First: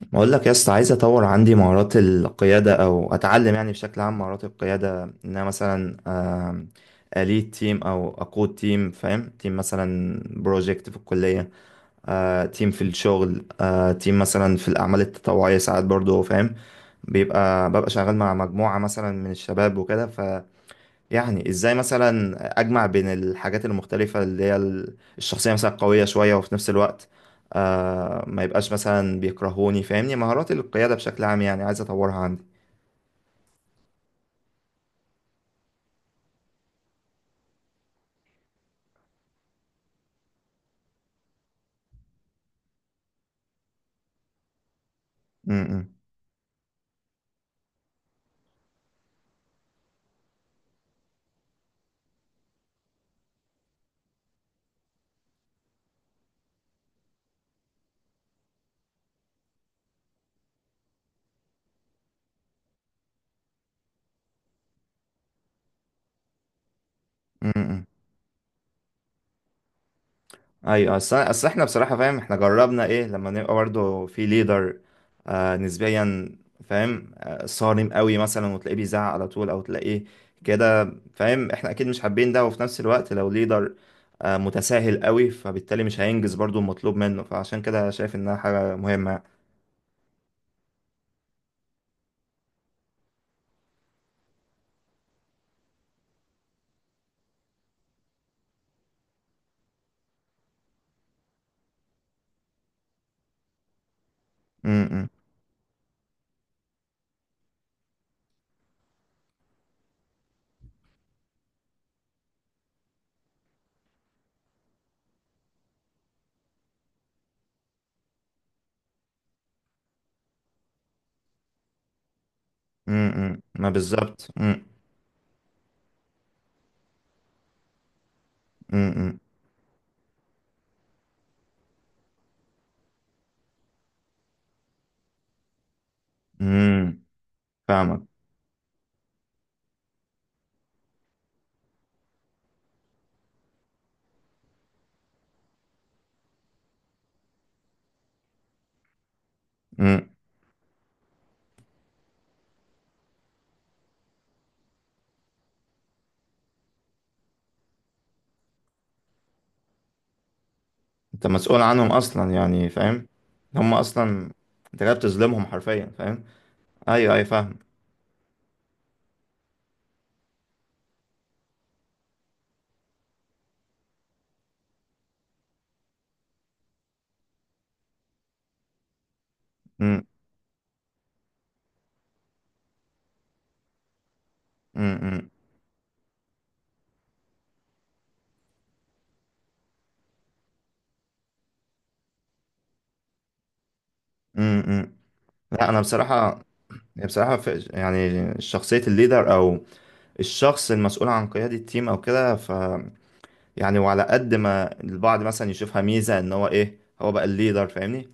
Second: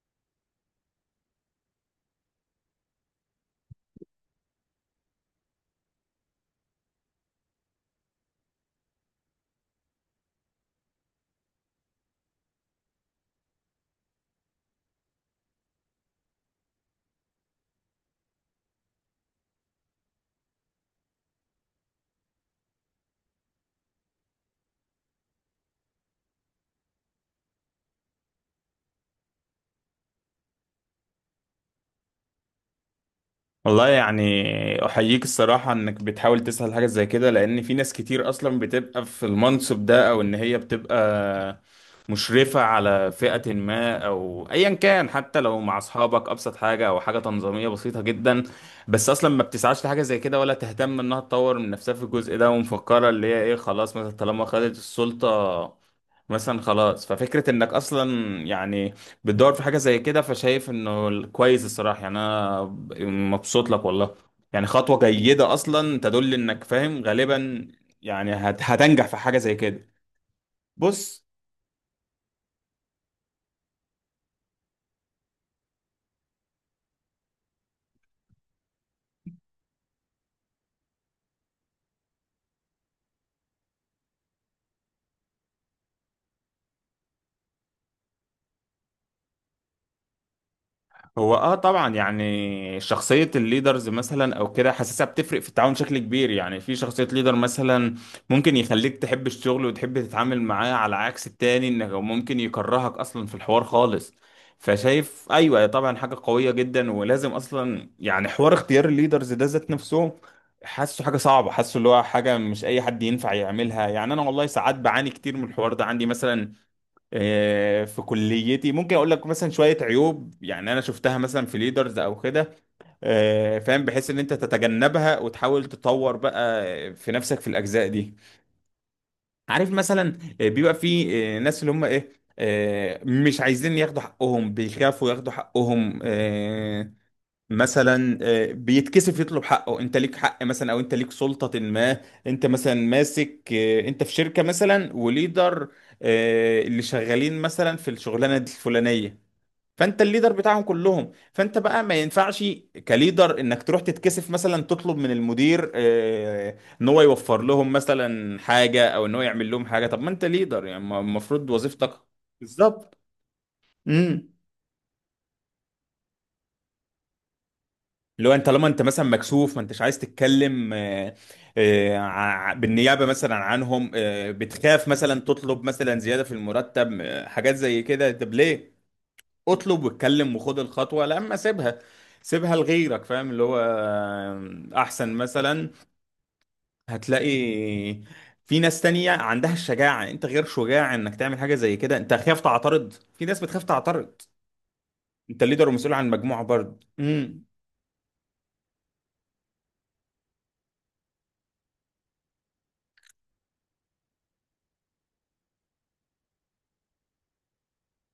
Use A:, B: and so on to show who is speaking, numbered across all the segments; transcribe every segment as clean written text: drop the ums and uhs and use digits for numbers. A: بقول لك يا اسطى، عايز اطور عندي مهارات القياده او اتعلم يعني بشكل عام مهارات القياده. ان انا مثلا اليد تيم او اقود تيم، فاهم؟ تيم مثلا بروجكت في الكليه، تيم في الشغل، تيم مثلا في الاعمال التطوعيه ساعات برضو. فاهم؟ ببقى شغال مع مجموعه مثلا من الشباب وكده. يعني ازاي مثلا اجمع بين الحاجات المختلفة اللي هي الشخصية مثلا قوية شوية، وفي نفس الوقت آه ما يبقاش مثلا بيكرهوني. فاهمني؟ مهارات القيادة بشكل عام يعني، عايز اطورها عندي.
B: والله يعني احييك الصراحة انك بتحاول تسهل حاجة زي كده، لان في ناس كتير اصلا بتبقى في المنصب ده، او ان هي بتبقى مشرفة على فئة ما، او ايا كان، حتى
A: م-
B: لو مع
A: م-
B: اصحابك ابسط حاجة او حاجة تنظيمية بسيطة جدا، بس اصلا ما بتسعاش لحاجة زي كده، ولا تهتم انها تطور من نفسها في الجزء ده، ومفكرة اللي هي ايه؟ خلاص، مثلا طالما خدت السلطة مثلا خلاص. ففكرة انك اصلا يعني بتدور في حاجة زي كده، فشايف انه كويس. الصراحة يعني انا مبسوط لك والله. يعني خطوة جيدة اصلا تدل انك فاهم
A: م-
B: غالبا.
A: م.
B: يعني هتنجح في حاجة زي كده.
A: ايوه، اصل
B: بص،
A: اصل احنا بصراحه فاهم، احنا جربنا ايه لما نبقى برضه في ليدر آه نسبيا، فاهم؟ آه صارم قوي مثلا وتلاقيه بيزعق على طول، او تلاقيه كده فاهم. احنا اكيد مش حابين ده، وفي نفس الوقت لو ليدر آه متساهل قوي فبالتالي مش هينجز برضه المطلوب منه، فعشان كده شايف انها حاجه مهمه.
B: هو طبعا، يعني شخصية الليدرز مثلا او كده، حاسسها بتفرق في التعاون بشكل كبير. يعني في شخصية ليدر مثلا ممكن يخليك تحب الشغل وتحب تتعامل معاه، على عكس التاني انه ممكن يكرهك اصلا في الحوار خالص.
A: امم.
B: فشايف ايوه طبعا، حاجة قوية جدا، ولازم اصلا يعني حوار اختيار الليدرز ده ذات نفسه. حاسه حاجة صعبة، حاسه اللي هو حاجة مش اي حد ينفع يعملها. يعني انا والله ساعات بعاني كتير من الحوار ده عندي مثلا. في كليتي ممكن اقول لك مثلا شويه عيوب، يعني انا شفتها مثلا في ليدرز او كده،
A: امم، ما
B: فاهم، بحيث ان
A: بالظبط.
B: انت تتجنبها وتحاول تطور بقى في نفسك في الاجزاء دي.
A: امم.
B: عارف مثلا بيبقى في ناس اللي هم ايه؟ مش عايزين ياخدوا حقهم، بيخافوا ياخدوا حقهم،
A: امم. فاهمك.
B: مثلا بيتكسف يطلب حقه. انت ليك حق مثلا، او انت ليك سلطة ما. انت مثلا ماسك، انت في شركة مثلا وليدر، اللي شغالين مثلا في الشغلانة دي الفلانية، فانت
A: امم.
B: الليدر بتاعهم كلهم، فانت بقى ما ينفعش كليدر انك تروح تتكسف مثلا تطلب من المدير ان هو يوفر لهم مثلا حاجة، او ان هو يعمل لهم حاجة. طب ما انت ليدر يعني،
A: انت
B: المفروض
A: مسؤول عنهم
B: وظيفتك.
A: اصلا يعني،
B: بالظبط.
A: فاهم؟ هم اصلا
B: امم.
A: انت جاي بتظلمهم حرفيا، فاهم؟ ايوه ايوه فاهم.
B: اللي هو انت طالما انت مثلا مكسوف ما انتش عايز تتكلم بالنيابه مثلا عنهم، بتخاف مثلا تطلب مثلا زياده في المرتب، حاجات زي كده. طب ليه؟ اطلب
A: امم.
B: واتكلم وخد الخطوه، لا اما سيبها، سيبها لغيرك، فاهم؟ اللي هو
A: امم.
B: احسن
A: امم.
B: مثلا. هتلاقي في ناس تانية عندها الشجاعه. يعني انت غير شجاع انك تعمل حاجه زي كده، انت خايف تعترض. في ناس بتخاف تعترض.
A: إمم، إمم.
B: انت
A: لا
B: ليدر
A: انا
B: ومسؤول عن
A: بصراحه،
B: مجموعه برضه.
A: بصراحه
B: امم.
A: في يعني شخصيه الليدر او الشخص المسؤول عن قياده التيم او كده، ف يعني وعلى قد ما البعض مثلا يشوفها ميزه ان هو ايه، هو بقى الليدر، فاهمني؟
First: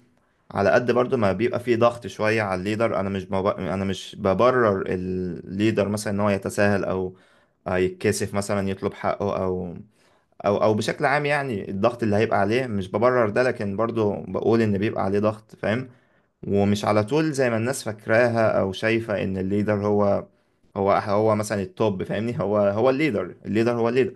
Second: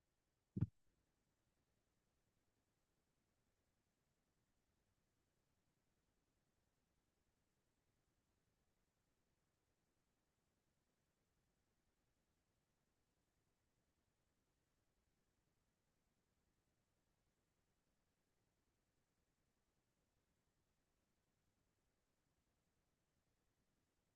A: على قد برضو ما بيبقى فيه ضغط شويه على الليدر. انا مش بب... انا مش ببرر الليدر مثلا ان هو يتساهل او يتكسف مثلا يطلب حقه، او بشكل عام يعني الضغط اللي هيبقى عليه مش ببرر ده، لكن برضو بقول ان بيبقى عليه ضغط، فاهم؟ ومش على طول زي ما الناس فاكراها او شايفة ان الليدر هو مثلا التوب. فاهمني؟ هو هو الليدر، الليدر هو الليدر.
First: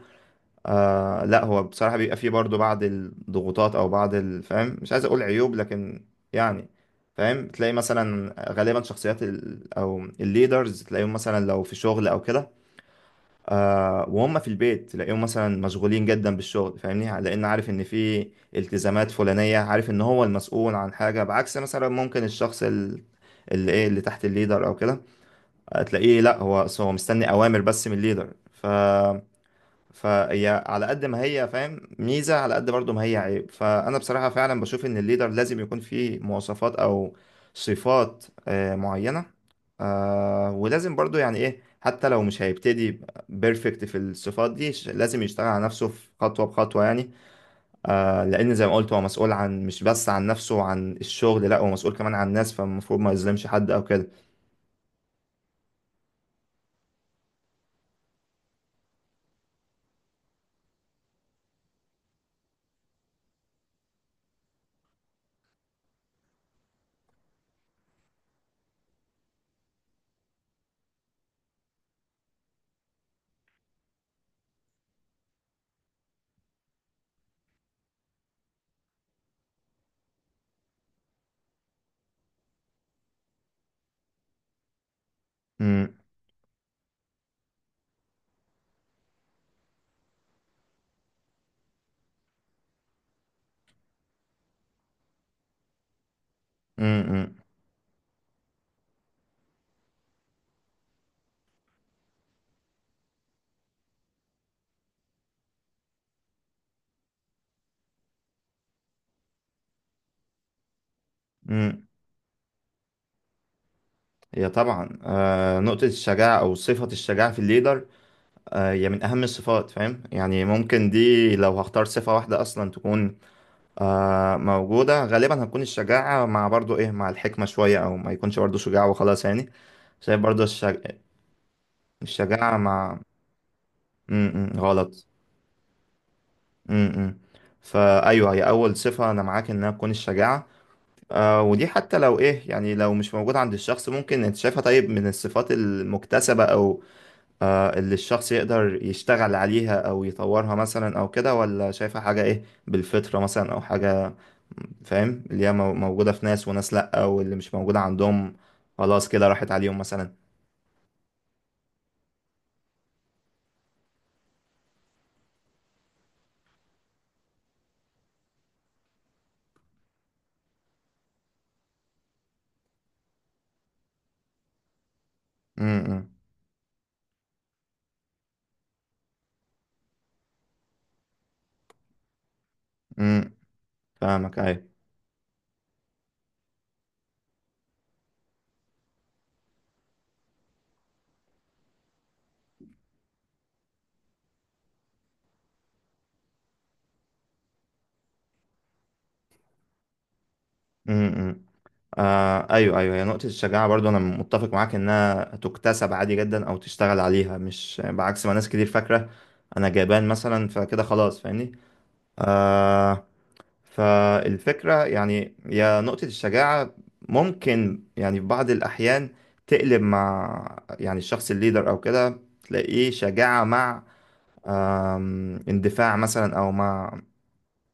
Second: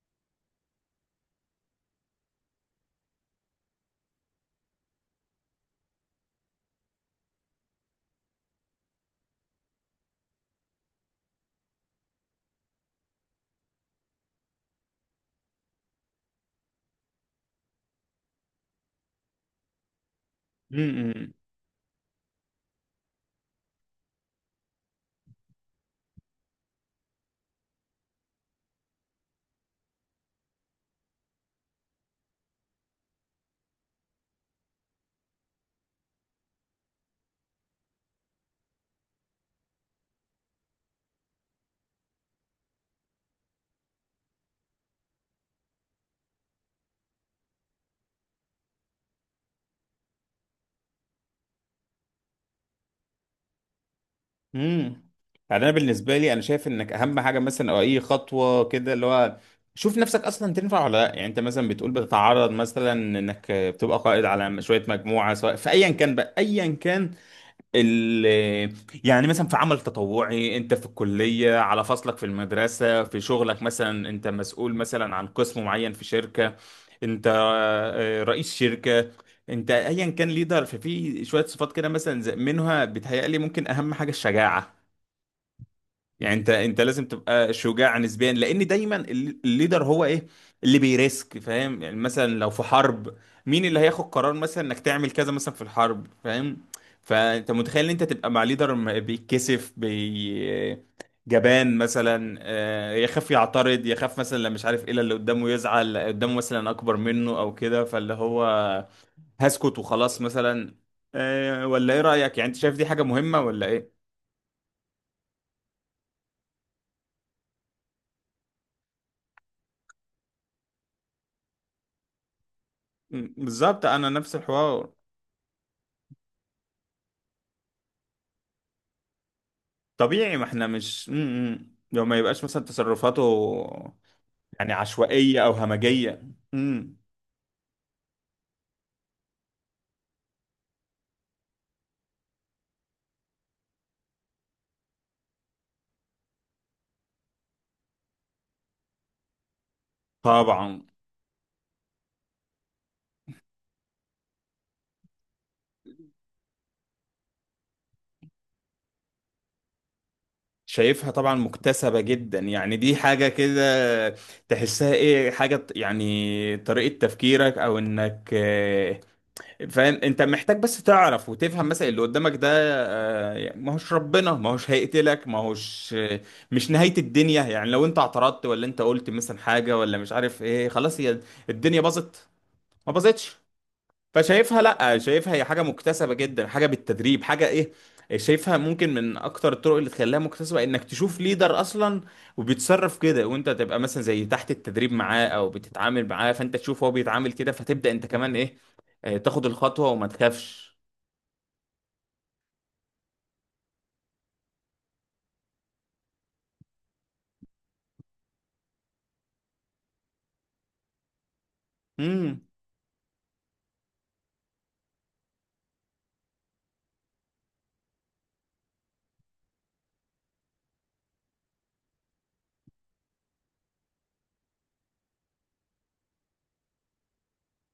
A: آه لا، هو بصراحة بيبقى فيه برضو بعض الضغوطات او بعض فاهم مش عايز اقول عيوب، لكن يعني فاهم تلاقي مثلا غالبا شخصيات ال او الليدرز تلاقيهم مثلا لو في شغل او كده آه، وهم في البيت تلاقيهم مثلا مشغولين جدا بالشغل، فاهمني؟ لان عارف ان في التزامات فلانيه، عارف ان هو المسؤول
B: امم،
A: عن حاجه،
B: امم.
A: بعكس مثلا ممكن الشخص اللي ايه، اللي تحت الليدر او كده تلاقيه لا، هو هو مستني اوامر بس من الليدر. ف فهي على قد ما هي فاهم ميزة، على قد برضو ما هي عيب. فأنا بصراحة فعلا بشوف إن الليدر لازم يكون فيه مواصفات أو صفات معينة، ولازم برضو يعني إيه، حتى لو مش هيبتدي بيرفكت في الصفات دي لازم يشتغل على نفسه، في خطوة بخطوة يعني. لأن زي ما قلت هو مسؤول عن مش بس عن نفسه وعن الشغل، لأ هو مسؤول كمان عن الناس، فالمفروض ما يظلمش حد أو كده.
B: امم يعني انا بالنسبه لي انا شايف انك اهم حاجه مثلا، او اي خطوه كده اللي هو شوف نفسك اصلا تنفع ولا لا. يعني انت مثلا بتقول بتتعرض مثلا انك بتبقى قائد على شويه مجموعه، سواء في ايا كان بقى، ايا كان ال يعني مثلا في عمل تطوعي، انت في الكليه، على فصلك في المدرسه، في شغلك مثلا انت مسؤول مثلا عن قسم معين في شركه، انت رئيس شركه، انت ايا كان ليدر. ففي شويه صفات كده مثلا منها بتهيألي ممكن اهم حاجه الشجاعه.
A: مم،
B: يعني انت لازم تبقى شجاع نسبيا، لان دايما الليدر هو ايه؟ اللي بيريسك، فاهم؟ يعني مثلا لو في حرب، مين اللي هياخد قرار مثلا انك تعمل كذا مثلا في الحرب، فاهم؟
A: مم، مم،
B: فانت متخيل ان انت تبقى مع ليدر بيتكسف جبان مثلا، يخاف يعترض، يخاف مثلا لو مش عارف ايه، لا اللي قدامه يزعل، لا قدامه مثلا اكبر منه او كده، فاللي هو هسكت وخلاص مثلا.
A: مم.
B: ولا ايه رأيك؟ يعني انت شايف دي حاجة مهمة ولا ايه؟
A: هي طبعا نقطة الشجاعة أو صفة الشجاعة في الليدر هي من أهم الصفات، فاهم؟ يعني ممكن دي لو هختار صفة واحدة أصلا تكون
B: بالظبط، انا نفس الحوار.
A: موجودة، غالبا هتكون الشجاعة مع برضو إيه، مع الحكمة شوية، أو ما يكونش برضو شجاع وخلاص يعني. شايف
B: طبيعي،
A: برضو
B: ما احنا مش لو ما يبقاش
A: الشجاعة
B: مثلا
A: مع
B: تصرفاته
A: م -م
B: يعني
A: غلط.
B: عشوائية او همجية.
A: م
B: امم
A: -م. فأيوه هي أول صفة، أنا معاك إنها تكون الشجاعة. آه ودي حتى لو إيه، يعني لو مش موجودة عند الشخص، ممكن أنت شايفها طيب من الصفات المكتسبة أو اللي الشخص يقدر يشتغل عليها او يطورها
B: طبعا.
A: مثلا او كده، ولا شايفها حاجة ايه، بالفطرة مثلا او حاجة فاهم، اللي هي موجودة في ناس وناس، لأ واللي مش موجودة عندهم خلاص كده راحت عليهم مثلا.
B: شايفها طبعا مكتسبة جدا، يعني دي حاجة كده تحسها ايه، حاجة يعني طريقة تفكيرك، او انك فاهم، انت محتاج بس تعرف وتفهم مثلا اللي قدامك ده، يعني ما هوش ربنا، ما هوش هيقتلك، ما هوش
A: امم
B: مش نهاية الدنيا. يعني لو انت اعترضت، ولا انت قلت مثلا حاجة، ولا مش عارف ايه، خلاص هي الدنيا باظت؟ ما
A: امم،
B: باظتش.
A: فاهمك،
B: فشايفها،
A: ايوه.
B: لا شايفها هي حاجه مكتسبه جدا، حاجه بالتدريب، حاجه ايه. شايفها ممكن من اكتر الطرق اللي تخليها مكتسبه انك تشوف ليدر اصلا وبيتصرف كده، وانت تبقى مثلا زي تحت التدريب معاه، او بتتعامل معاه، فانت تشوف هو بيتعامل كده، فتبدا انت كمان ايه، تاخد الخطوه وما تخافش.
A: امم. آه ايوه ايوه، هي نقطة الشجاعة برضو انا متفق معاك انها تكتسب عادي جدا او تشتغل عليها، مش بعكس ما ناس كتير فاكرة انا جبان مثلا فكده خلاص، فاهمني؟
B: امم.
A: آه. فالفكرة يعني يا نقطة الشجاعة ممكن يعني في بعض الأحيان تقلب مع يعني الشخص الليدر أو كده، تلاقيه شجاعة مع اندفاع مثلا، أو مع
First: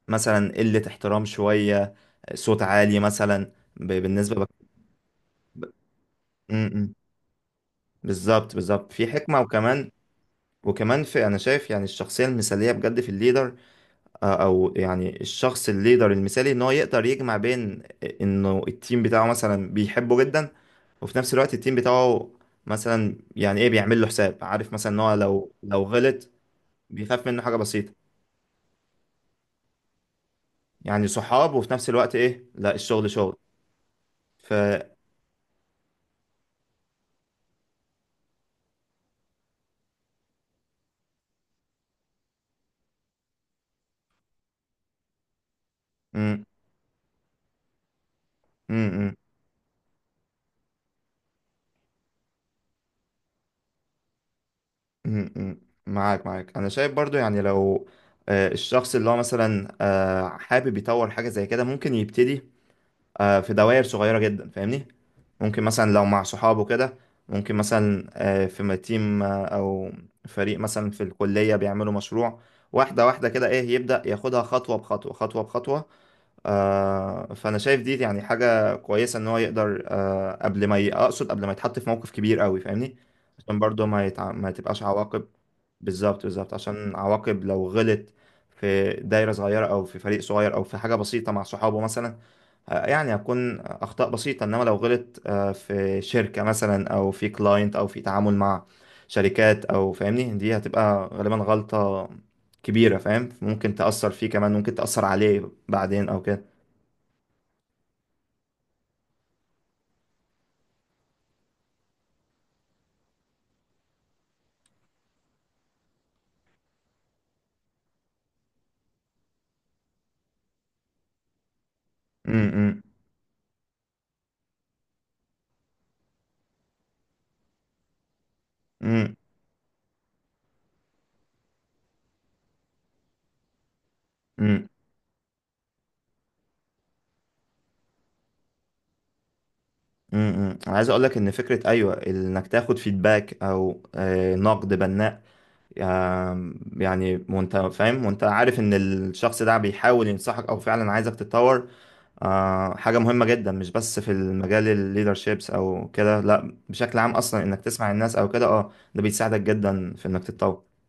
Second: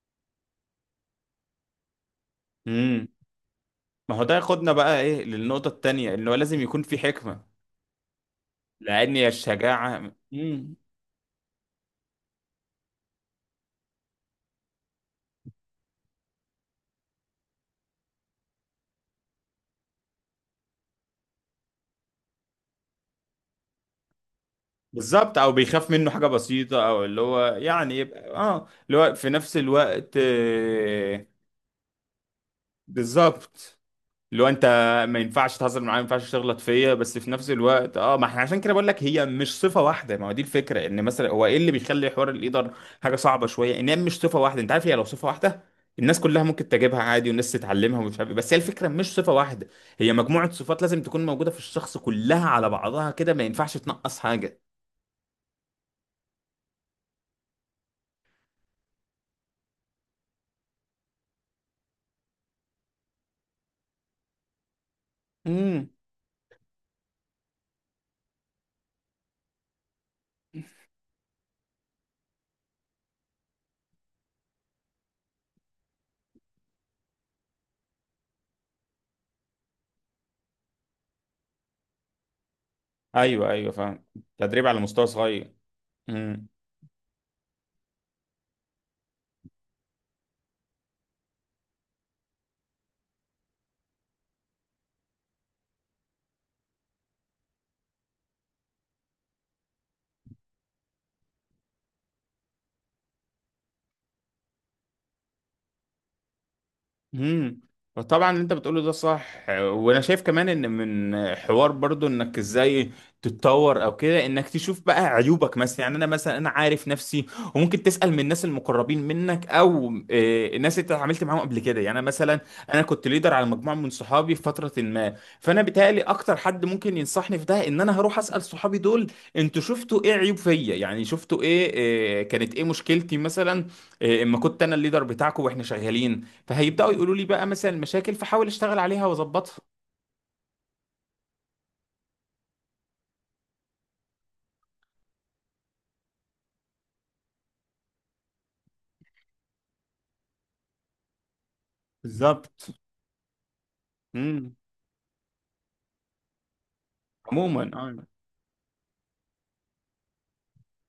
A: مثلا قلة احترام شوية، صوت عالي
B: امم.
A: مثلا،
B: ما هو ده
A: بالنسبة بك...
B: ياخدنا بقى ايه للنقطه
A: ب-
B: التانيه، انه
A: م-
B: لازم يكون
A: م.
B: في حكمه،
A: بالظبط بالظبط، في
B: لان
A: حكمة. وكمان،
B: الشجاعه
A: وكمان في أنا شايف يعني الشخصية المثالية بجد في الليدر او يعني الشخص الليدر المثالي، ان هو يقدر يجمع بين انه التيم بتاعه مثلا بيحبه جدا، وفي نفس الوقت التيم بتاعه مثلا يعني ايه بيعمل له حساب، عارف مثلا ان هو
B: بالظبط. او
A: لو
B: بيخاف منه حاجه
A: غلط
B: بسيطه، او اللي
A: بيخاف
B: هو
A: منه حاجة بسيطة،
B: يعني يبقى اللي هو في نفس الوقت،
A: يعني صحاب وفي نفس الوقت ايه لا، الشغل شغل.
B: بالظبط. اللي هو
A: ف
B: انت ما ينفعش تهزر معايا، ما ينفعش تغلط فيا، بس في نفس الوقت ما احنا عشان كده بقول لك هي مش صفه واحده. ما هو دي الفكره، ان مثلا هو ايه اللي بيخلي حوار القدر حاجه صعبه شويه، ان هي مش صفه واحده. انت عارف هي لو صفه واحده الناس كلها
A: م-
B: ممكن تجيبها عادي، والناس تتعلمها ومش عارف إيه. بس هي
A: م-
B: الفكره مش
A: م-
B: صفه واحده، هي مجموعه صفات لازم تكون موجوده في الشخص كلها على بعضها كده، ما ينفعش تنقص حاجه.
A: م- م- معاك، معاك انا شايف برضو، يعني لو الشخص اللي هو مثلا حابب يطور حاجة زي كده، ممكن يبتدي في دوائر صغيرة جدا، فاهمني؟ ممكن
B: امم.
A: مثلا لو مع صحابه كده، ممكن مثلا في تيم أو فريق مثلا في الكلية بيعملوا مشروع، واحدة واحدة كده إيه، يبدأ ياخدها خطوة بخطوة، خطوة بخطوة. فانا شايف دي يعني حاجه كويسه، ان هو يقدر قبل ما اقصد قبل ما يتحط في موقف كبير قوي، فاهمني؟
B: ايوه،
A: عشان
B: ايوه،
A: برضه
B: فاهم.
A: ما ما
B: تدريب على
A: تبقاش
B: مستوى
A: عواقب.
B: صغير.
A: بالظبط
B: مم.
A: بالظبط، عشان عواقب لو غلط في دايره صغيره او في فريق صغير او في حاجه بسيطه مع صحابه مثلا يعني هتكون اخطاء بسيطه، انما لو غلط في شركه مثلا او في كلاينت او في تعامل مع شركات او فاهمني، دي هتبقى غالبا غلطه كبيره، فاهم؟ ممكن تاثر فيه، كمان ممكن تاثر عليه بعدين او كده.
B: امم طبعا اللي انت بتقوله ده صح، وانا شايف كمان ان من حوار برضو انك ازاي تتطور او كده، انك تشوف بقى عيوبك مثلا. يعني انا مثلا انا عارف نفسي، وممكن تسأل من الناس المقربين منك، او الناس اللي انت اتعاملت معاهم قبل كده. يعني انا مثلا
A: امم.
B: انا كنت ليدر على مجموعة من صحابي في فترة ما، فانا بيتهيألي اكتر حد ممكن ينصحني في ده ان انا هروح أسأل صحابي دول.
A: امم.
B: انتوا شفتوا ايه عيوب فيا؟ يعني شفتوا ايه، كانت ايه مشكلتي مثلا اما كنت
A: امم.
B: انا الليدر بتاعكم واحنا شغالين؟ فهيبداوا يقولوا لي بقى مثلا المشاكل، فحاول اشتغل عليها واظبطها.
A: امم، انا عايز اقول لك ان فكره ايوه انك تاخد فيدباك او نقد بناء، يعني وانت فاهم وانت عارف ان الشخص ده بيحاول ينصحك او فعلا عايزك تتطور،
B: بالظبط.
A: حاجه مهمه جدا مش بس في
B: امم
A: المجال الليدرشيبس او كده، لا بشكل عام اصلا انك تسمع
B: عموما
A: الناس او كده. اه ده بيساعدك جدا في انك تتطور.